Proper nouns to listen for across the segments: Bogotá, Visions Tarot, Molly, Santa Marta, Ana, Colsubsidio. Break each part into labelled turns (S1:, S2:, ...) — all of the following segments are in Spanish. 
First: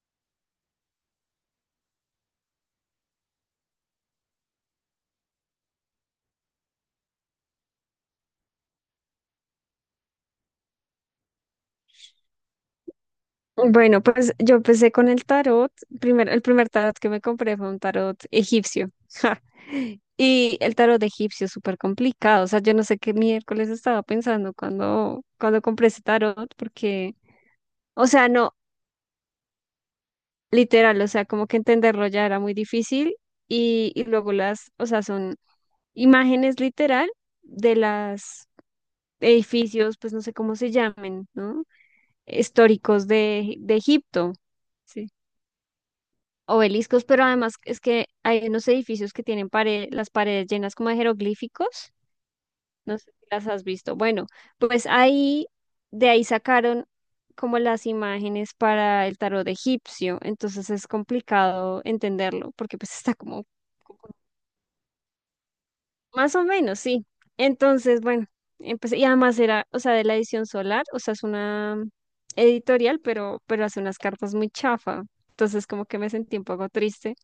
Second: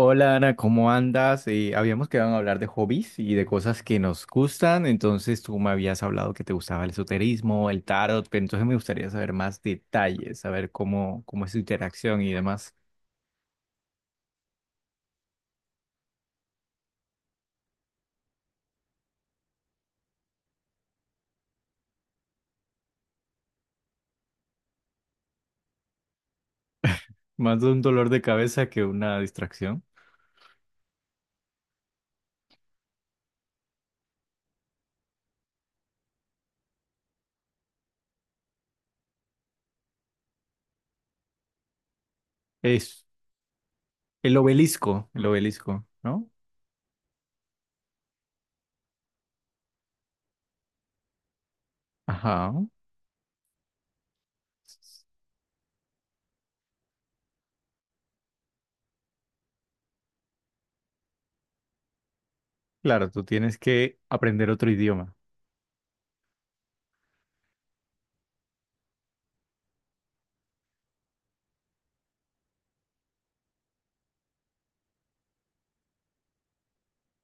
S1: Hola Ana, ¿cómo andas? Habíamos quedado en hablar de hobbies y de cosas que nos gustan, entonces tú me habías hablado que te gustaba el esoterismo, el tarot, pero entonces me gustaría saber más detalles, saber cómo es su interacción y demás.
S2: Bueno, pues yo empecé con el tarot. El primer tarot que me compré fue un tarot egipcio. Ja. Y el tarot egipcio es súper complicado. O sea, yo no sé qué miércoles estaba pensando cuando compré ese tarot, porque,
S1: Más de un
S2: o
S1: dolor de
S2: sea, no,
S1: cabeza que una distracción.
S2: literal, o sea, como que entenderlo ya era muy difícil. Y luego las, o sea, son imágenes literal de las edificios, pues no sé cómo se llamen, ¿no?
S1: Es
S2: Históricos de Egipto. Sí,
S1: el obelisco, ¿no?
S2: obeliscos, pero además es que hay unos edificios que tienen las paredes llenas como de jeroglíficos.
S1: Ajá.
S2: No sé si las has visto. Bueno, pues ahí, de ahí sacaron como las imágenes para el tarot egipcio. Entonces es complicado entenderlo porque pues
S1: Claro,
S2: está
S1: tú
S2: como
S1: tienes que
S2: como-
S1: aprender otro idioma.
S2: más o menos, sí. Entonces, bueno, empecé, y además era, o sea, de la edición solar, o sea, es una editorial, pero hace unas cartas muy chafa. Entonces, como que me sentí un poco triste.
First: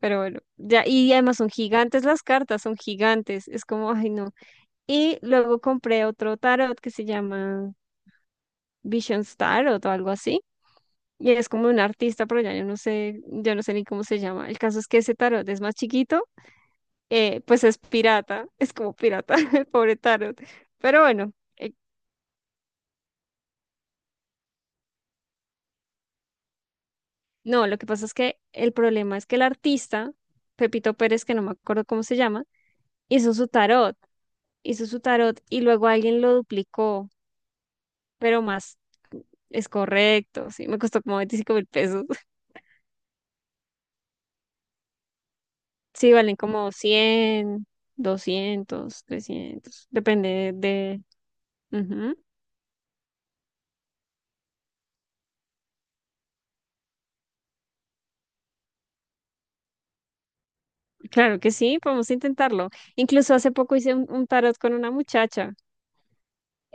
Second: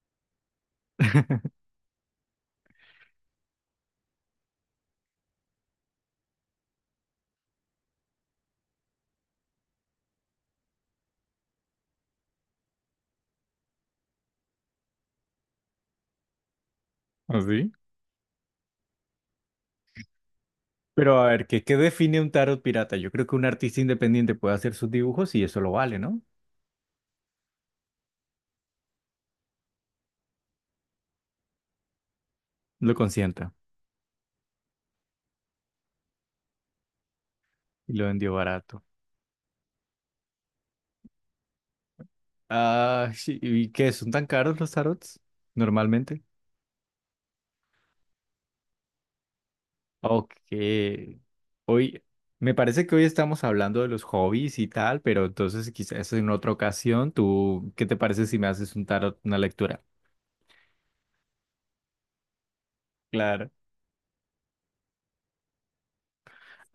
S2: Pero bueno, ya, y además son gigantes las cartas, son gigantes, es como, ay no. Y luego compré otro tarot que se llama Visions Tarot o algo así, y es como un artista, pero ya yo no sé ni cómo se llama. El caso es que ese tarot es más chiquito, pues
S1: ¿Así?
S2: es pirata, es como pirata, el pobre tarot. Pero
S1: Pero a
S2: bueno,
S1: ver, ¿qué define un tarot pirata? Yo creo que un artista independiente puede hacer sus dibujos y eso lo vale, ¿no?
S2: no, lo que pasa es que el problema es que el artista, Pepito Pérez, que no me acuerdo cómo se llama,
S1: Lo
S2: hizo su
S1: consienta.
S2: tarot, hizo su tarot y luego alguien lo duplicó,
S1: Y lo vendió
S2: pero más.
S1: barato.
S2: Es correcto, sí, me costó como 25.000 pesos.
S1: Ah, sí, ¿y qué? ¿Son tan caros los tarots?
S2: Sí,
S1: Normalmente.
S2: valen como 100, 200, 300, depende
S1: Ok.
S2: de...
S1: Hoy,
S2: Ujú.
S1: me parece que hoy estamos hablando de los hobbies y tal, pero entonces quizás en otra ocasión, tú, ¿qué te parece si me haces un tarot, una lectura?
S2: Claro que sí, podemos intentarlo. Incluso
S1: Claro.
S2: hace poco hice un tarot con una muchacha.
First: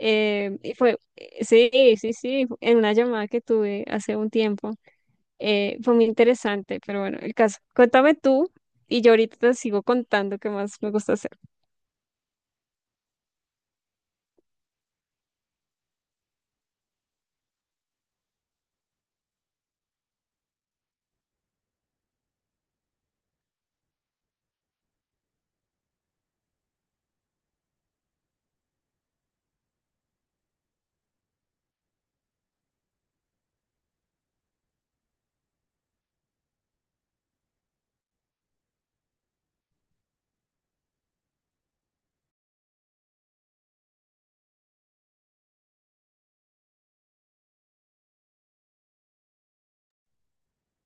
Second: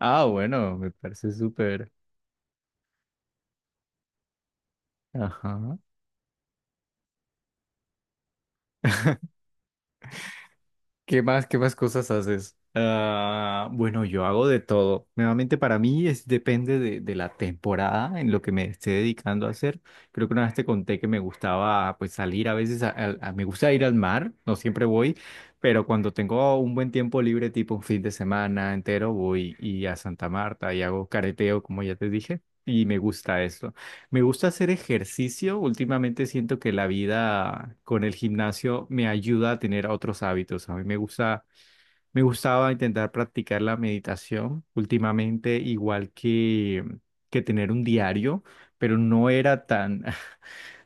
S1: Ah,
S2: Y
S1: bueno, me
S2: fue,
S1: parece
S2: sí,
S1: súper.
S2: sí, sí, en una llamada que tuve hace un tiempo.
S1: Ajá.
S2: Fue muy interesante, pero bueno, el caso. Cuéntame tú y yo ahorita te sigo contando qué más me gusta hacer.
S1: ¿Qué más cosas haces? Ah, bueno, yo hago de todo. Nuevamente para mí es depende de la temporada en lo que me esté dedicando a hacer. Creo que una vez te conté que me gustaba pues salir a veces, me gusta ir al mar, no siempre voy, pero cuando tengo un buen tiempo libre, tipo un fin de semana entero, voy y a Santa Marta y hago careteo, como ya te dije, y me gusta eso. Me gusta hacer ejercicio. Últimamente siento que la vida con el gimnasio me ayuda a tener otros hábitos. A mí me gusta, me gustaba intentar practicar la meditación últimamente, igual que tener un diario, pero no era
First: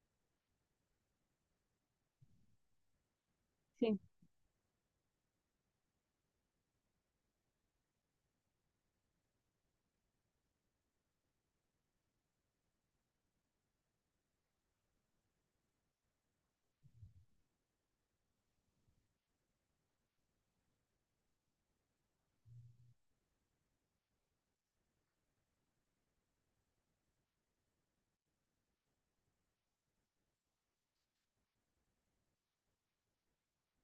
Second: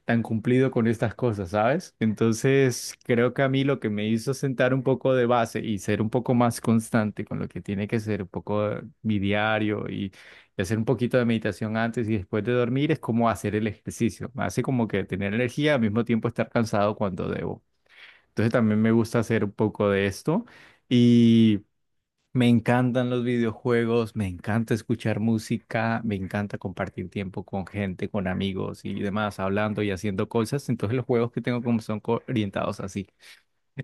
S1: tan cumplido con estas cosas, ¿sabes? Entonces, creo que a mí lo que
S2: Sí.
S1: me hizo sentar un poco de base y ser un poco más constante con lo que tiene que ser un poco mi diario y hacer un poquito de meditación antes y después de dormir es como hacer el ejercicio. Me hace como que tener energía al mismo tiempo estar cansado cuando debo. Entonces, también me gusta hacer un poco de esto y... Me encantan los videojuegos, me encanta escuchar música, me encanta compartir tiempo con gente, con amigos y demás, hablando y haciendo cosas. Entonces los juegos que tengo como son orientados así.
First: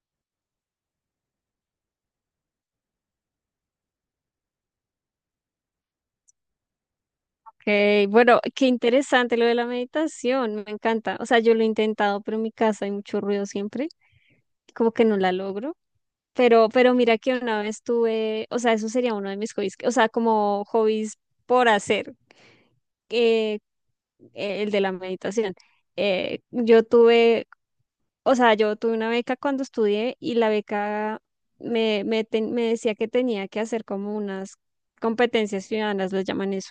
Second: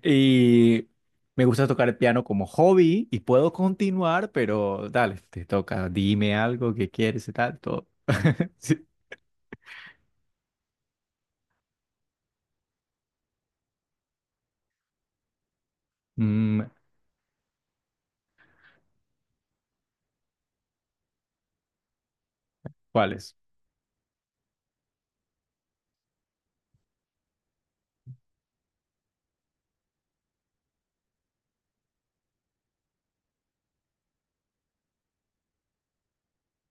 S1: Y me gusta tocar el piano como hobby y puedo continuar, pero dale, te toca, dime algo que quieres y tal,
S2: Ok,
S1: todo.
S2: bueno, qué
S1: Sí.
S2: interesante lo de la meditación, me encanta. O sea, yo lo he intentado, pero en mi casa hay mucho ruido siempre, como que no la logro.
S1: Mm,
S2: Pero mira que una vez tuve, o sea, eso sería uno de mis hobbies, o sea, como hobbies por hacer,
S1: ¿Cuáles?
S2: eh, el de la meditación. Yo tuve, o sea, yo tuve una beca cuando estudié y la beca me decía que tenía que hacer como unas competencias ciudadanas, lo llaman eso.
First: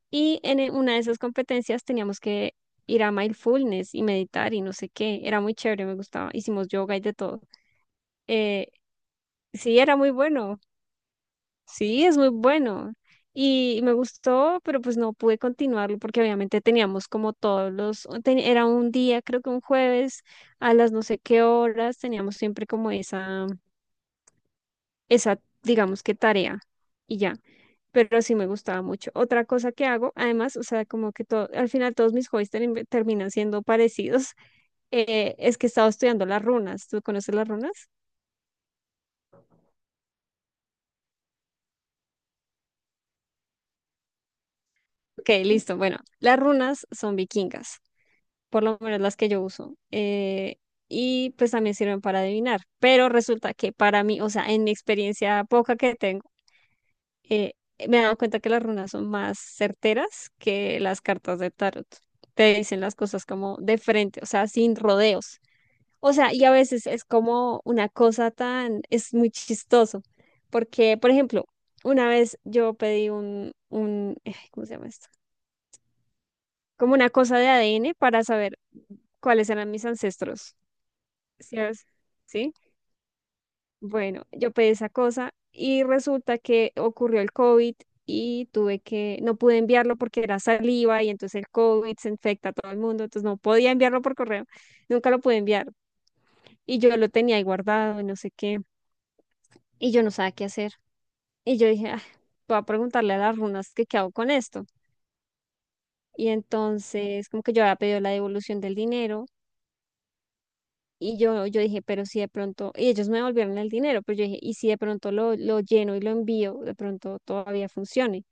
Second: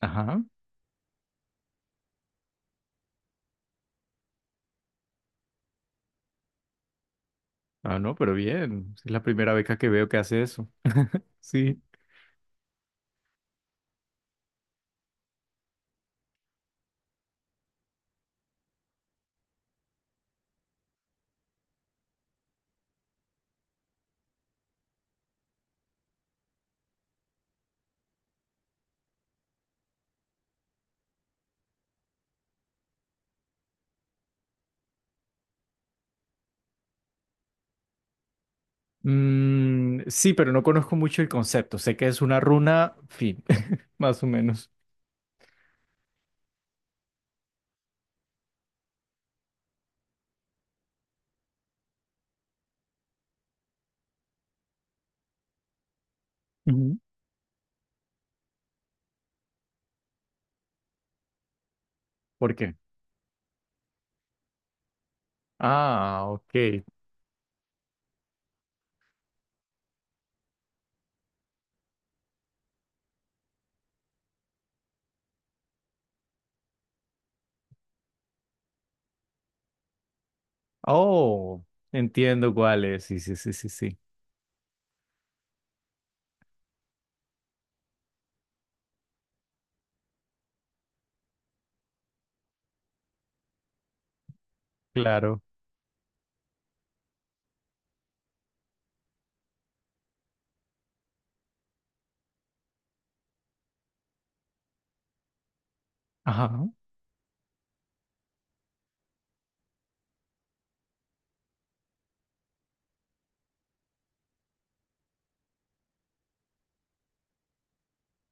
S1: Ajá.
S2: Y en una de esas competencias teníamos que ir a mindfulness y meditar y no sé qué. Era muy chévere, me gustaba. Hicimos yoga y de todo.
S1: Ah, no, pero
S2: Eh,
S1: bien. Es la primera beca
S2: sí,
S1: que
S2: era
S1: veo
S2: muy
S1: que hace
S2: bueno.
S1: eso. Sí.
S2: Sí, es muy bueno. Y me gustó, pero pues no pude continuarlo porque obviamente teníamos como todos los, era un día, creo que un jueves, a las no sé qué horas, teníamos siempre como esa digamos que tarea y ya. Pero sí me gustaba mucho. Otra cosa que hago, además, o sea, como que todo, al final todos mis hobbies terminan siendo parecidos, es que he estado estudiando las runas. ¿Tú conoces las runas?
S1: Sí, pero no conozco mucho el concepto. Sé que es una runa, fin, más o menos.
S2: Ok, listo. Bueno, las runas son vikingas, por lo menos las que yo uso. Y pues también sirven para adivinar. Pero resulta que para mí, o sea, en mi experiencia poca que tengo,
S1: Ujú.
S2: eh, me he dado cuenta que las runas son más certeras que las cartas de tarot.
S1: ¿Por
S2: Te
S1: qué?
S2: dicen las cosas como de frente, o sea, sin rodeos. O
S1: Ah,
S2: sea, y a
S1: ok.
S2: veces es como una cosa tan, es muy chistoso, porque, por ejemplo, una vez yo pedí ¿cómo se llama esto? Como una cosa de ADN para saber cuáles eran mis ancestros. ¿Sí?
S1: Oh,
S2: ¿Sabes? ¿Sí?
S1: entiendo cuál es. Sí, sí, sí, sí, sí.
S2: Bueno, yo pedí esa cosa y resulta que ocurrió el COVID y tuve que, no pude enviarlo porque era saliva y entonces el COVID se infecta a todo el mundo, entonces no podía enviarlo por correo, nunca lo pude
S1: Claro.
S2: enviar y yo lo tenía ahí guardado y no sé qué y yo no sabía qué hacer y yo dije, "Ah, voy a preguntarle a las runas que qué hago con esto". Y
S1: Ajá,
S2: entonces como que yo había pedido la devolución del dinero y yo dije, pero si de pronto, y ellos me devolvieron el dinero, pero yo dije, y si de pronto lo lleno y lo envío, de pronto todavía funcione.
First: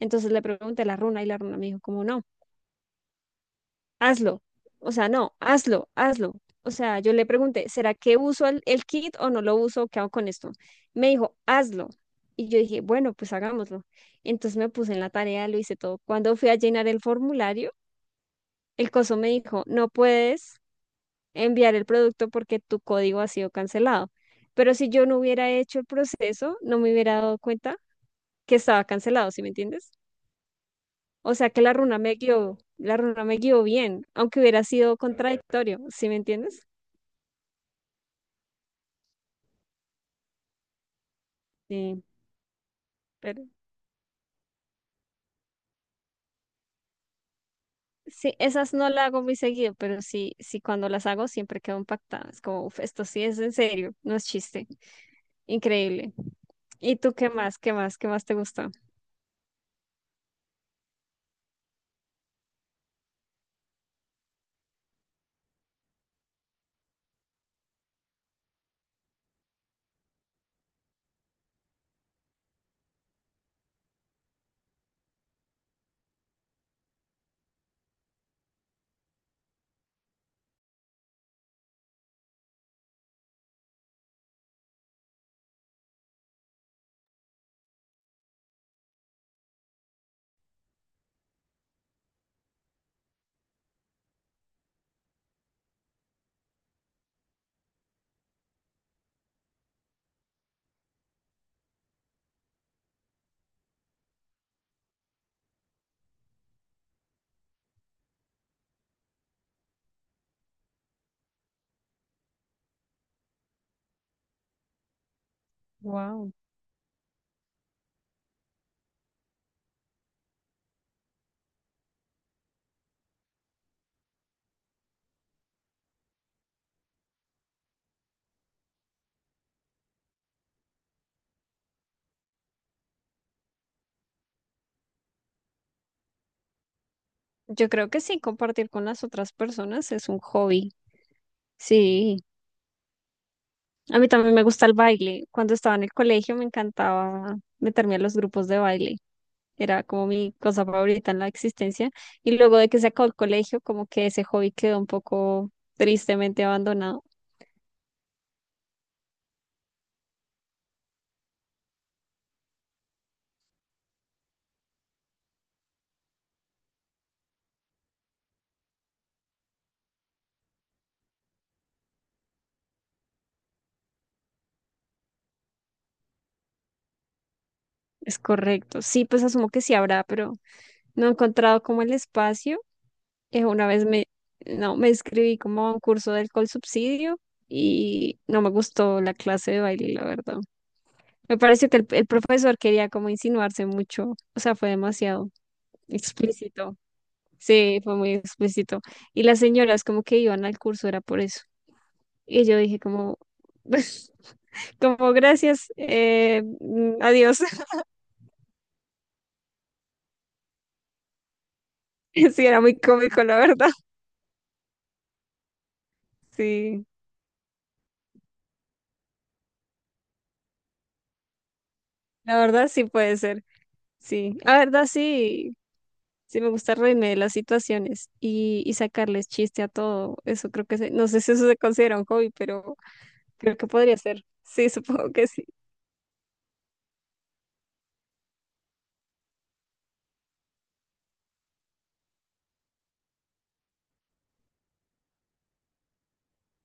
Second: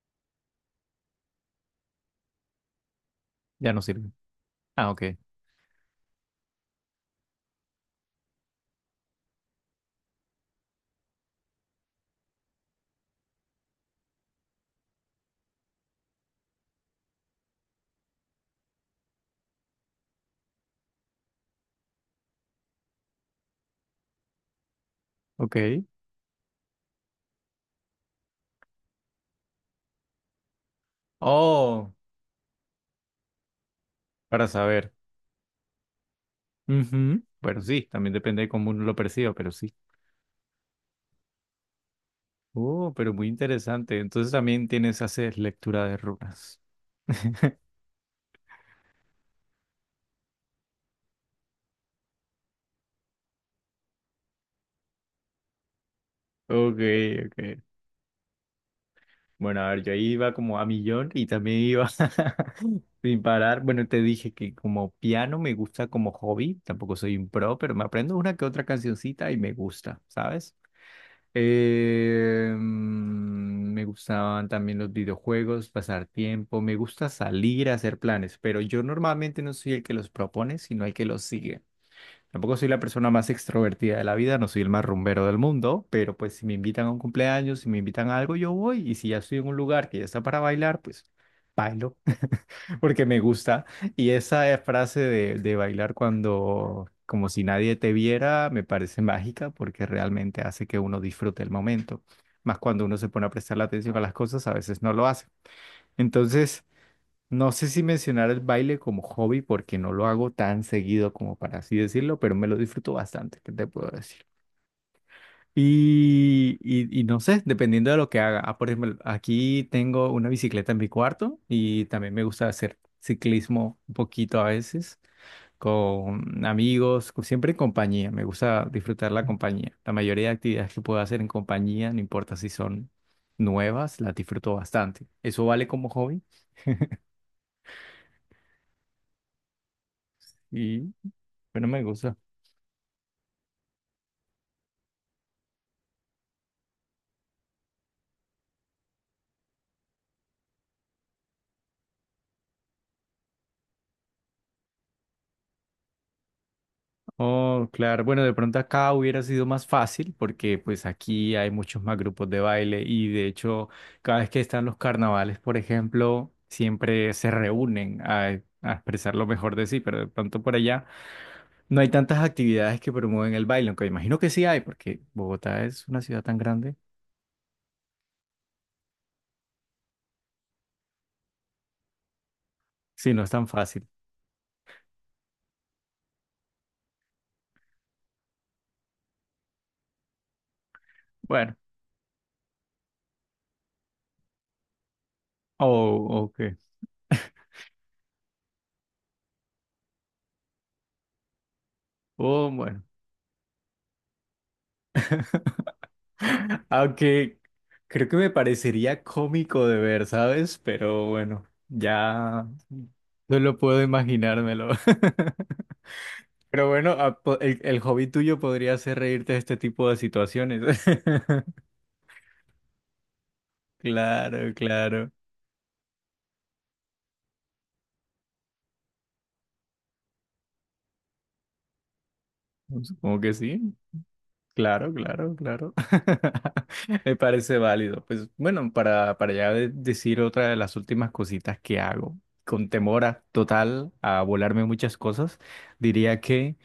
S2: Entonces le pregunté a la runa y la runa me dijo, como no,
S1: ya no sirve.
S2: hazlo.
S1: Ah,
S2: O sea, no, hazlo, hazlo. O sea, yo le pregunté, ¿será que uso el kit o no lo uso? ¿Qué hago con esto? Me dijo, hazlo. Y yo dije, bueno, pues hagámoslo. Entonces me puse en la tarea, lo hice todo. Cuando fui a llenar el formulario, el coso me dijo, no puedes enviar el producto porque tu código ha sido cancelado. Pero si yo no hubiera hecho
S1: ok.
S2: el proceso, no me hubiera dado cuenta que estaba cancelado, ¿sí me entiendes? O sea que la
S1: Oh,
S2: runa me guió, la runa me guió bien, aunque
S1: para
S2: hubiera
S1: saber.
S2: sido contradictorio, ¿sí me entiendes?
S1: Ujú. Bueno, sí, también depende de cómo uno lo perciba, pero sí.
S2: Sí,
S1: Oh, pero muy
S2: pero
S1: interesante. Entonces también tienes, haces lectura de runas.
S2: sí, esas no las hago muy seguido, pero sí, sí cuando las hago siempre quedo impactada. Es como, "Uf, esto sí es en serio, no es chiste". Increíble.
S1: Ok,
S2: ¿Y tú qué
S1: ok.
S2: más? ¿Qué más? ¿Qué más te gusta?
S1: Bueno, a ver, yo ahí iba como a millón y también iba. Sin parar, bueno, te dije que como piano me gusta como hobby, tampoco soy un pro, pero me aprendo una que otra cancioncita y me gusta, ¿sabes? Me gustaban también los videojuegos, pasar tiempo, me gusta salir a hacer planes, pero yo normalmente no soy el que los propone, sino el que los sigue. Tampoco soy la persona más extrovertida de la vida, no soy el más rumbero del mundo, pero pues si me invitan a un cumpleaños, si me invitan a algo, yo voy, y si ya estoy en un lugar que ya está para bailar, pues... Bailo porque me gusta. Y esa frase de bailar cuando, como si nadie te viera, me parece mágica porque realmente hace que uno disfrute el momento. Más cuando uno se pone a prestar la atención a las cosas, a veces no lo hace. Entonces, no sé si mencionar el baile como hobby porque no lo hago tan seguido como para así decirlo, pero me lo disfruto bastante, ¿qué te puedo decir?
S2: Wow.
S1: Y no sé, dependiendo de lo que haga. Ah, por ejemplo, aquí tengo una bicicleta en mi cuarto y también me gusta hacer ciclismo un poquito a veces con amigos, siempre en compañía. Me gusta disfrutar la compañía. La mayoría de actividades que puedo hacer en compañía, no importa si son nuevas, las disfruto bastante. Eso vale como hobby
S2: Yo creo que sí, compartir con las otras personas es un hobby.
S1: y bueno, me gusta.
S2: Sí, a mí también me gusta el baile. Cuando estaba en el colegio me encantaba meterme a los grupos de baile. Era como mi cosa favorita en la existencia. Y luego de que se acabó el colegio, como que ese hobby quedó un poco tristemente abandonado.
S1: Oh, claro. Bueno, de pronto acá hubiera sido más fácil porque pues aquí hay muchos más grupos de baile y de hecho cada vez que están los carnavales, por ejemplo, siempre se reúnen a expresar lo mejor de sí, pero de pronto por allá no hay tantas actividades que promueven el baile, aunque imagino que sí hay porque Bogotá es una ciudad tan grande,
S2: Es correcto. Sí, pues asumo que sí habrá, pero no he encontrado como el espacio.
S1: sí, no es tan
S2: Una vez
S1: fácil.
S2: me, no, me inscribí como a un curso del Colsubsidio y no me gustó la clase de baile, la verdad. Me
S1: Bueno,
S2: parece que el profesor quería como insinuarse mucho, o sea, fue demasiado
S1: oh, ok.
S2: explícito. Sí, fue muy explícito. Y las señoras como que iban al curso, era por eso. Y
S1: Oh,
S2: yo dije
S1: bueno.
S2: como, como gracias, adiós.
S1: Aunque creo que me parecería cómico de ver, ¿sabes? Pero bueno,
S2: Sí,
S1: ya
S2: era muy cómico, la
S1: solo
S2: verdad.
S1: puedo imaginármelo. Pero
S2: Sí,
S1: bueno, el hobby tuyo podría ser reírte de este tipo de situaciones.
S2: la verdad sí puede ser. Sí,
S1: Claro,
S2: la verdad
S1: claro.
S2: sí, sí me gusta reírme de las situaciones y sacarles chiste a todo. Eso creo que, no sé si eso se considera un hobby, pero
S1: Supongo que
S2: creo que
S1: sí.
S2: podría ser. Sí,
S1: Claro,
S2: supongo que
S1: claro,
S2: sí.
S1: claro. Me parece válido. Pues bueno, para ya decir otra de las últimas cositas que hago, con temor total a volarme muchas cosas, diría que...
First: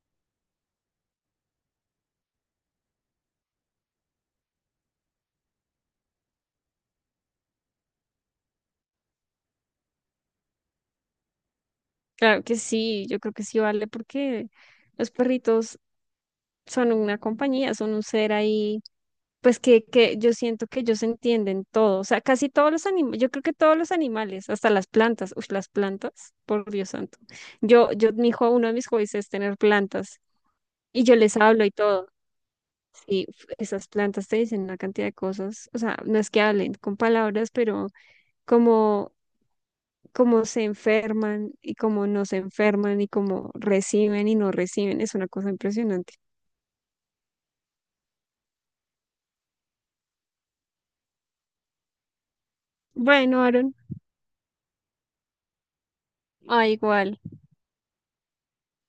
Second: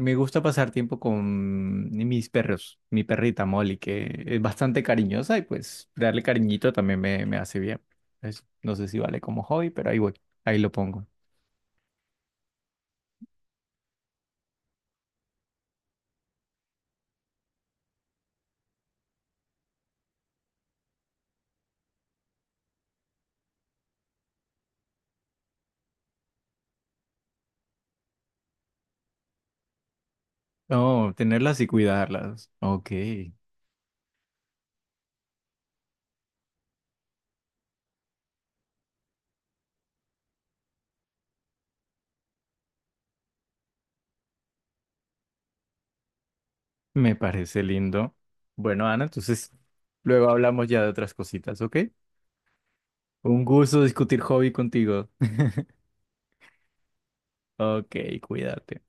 S1: Me gusta pasar tiempo con mis perros, mi perrita Molly, que es bastante cariñosa y pues darle cariñito también me hace bien. No sé si vale como hobby, pero ahí voy, ahí lo pongo.
S2: Claro que sí, yo creo que sí vale porque los perritos son una compañía, son un ser ahí, pues que yo siento que ellos entienden todo, o sea, casi todos los animales, yo creo que todos los animales, hasta las plantas, uy, las plantas, por Dios santo. Mi hijo, uno de mis hobbies es tener plantas y
S1: Oh,
S2: yo les
S1: tenerlas
S2: hablo
S1: y
S2: y todo,
S1: cuidarlas. Ok,
S2: y esas plantas te dicen una cantidad de cosas, o sea, no es que hablen con palabras, pero como cómo se enferman y cómo no se enferman y cómo reciben y no reciben. Es una cosa impresionante.
S1: me parece lindo. Bueno, Ana, entonces luego hablamos ya de otras cositas, ¿ok? Un
S2: Bueno, Aaron,
S1: gusto discutir hobby contigo.
S2: igual.
S1: Ok, cuídate.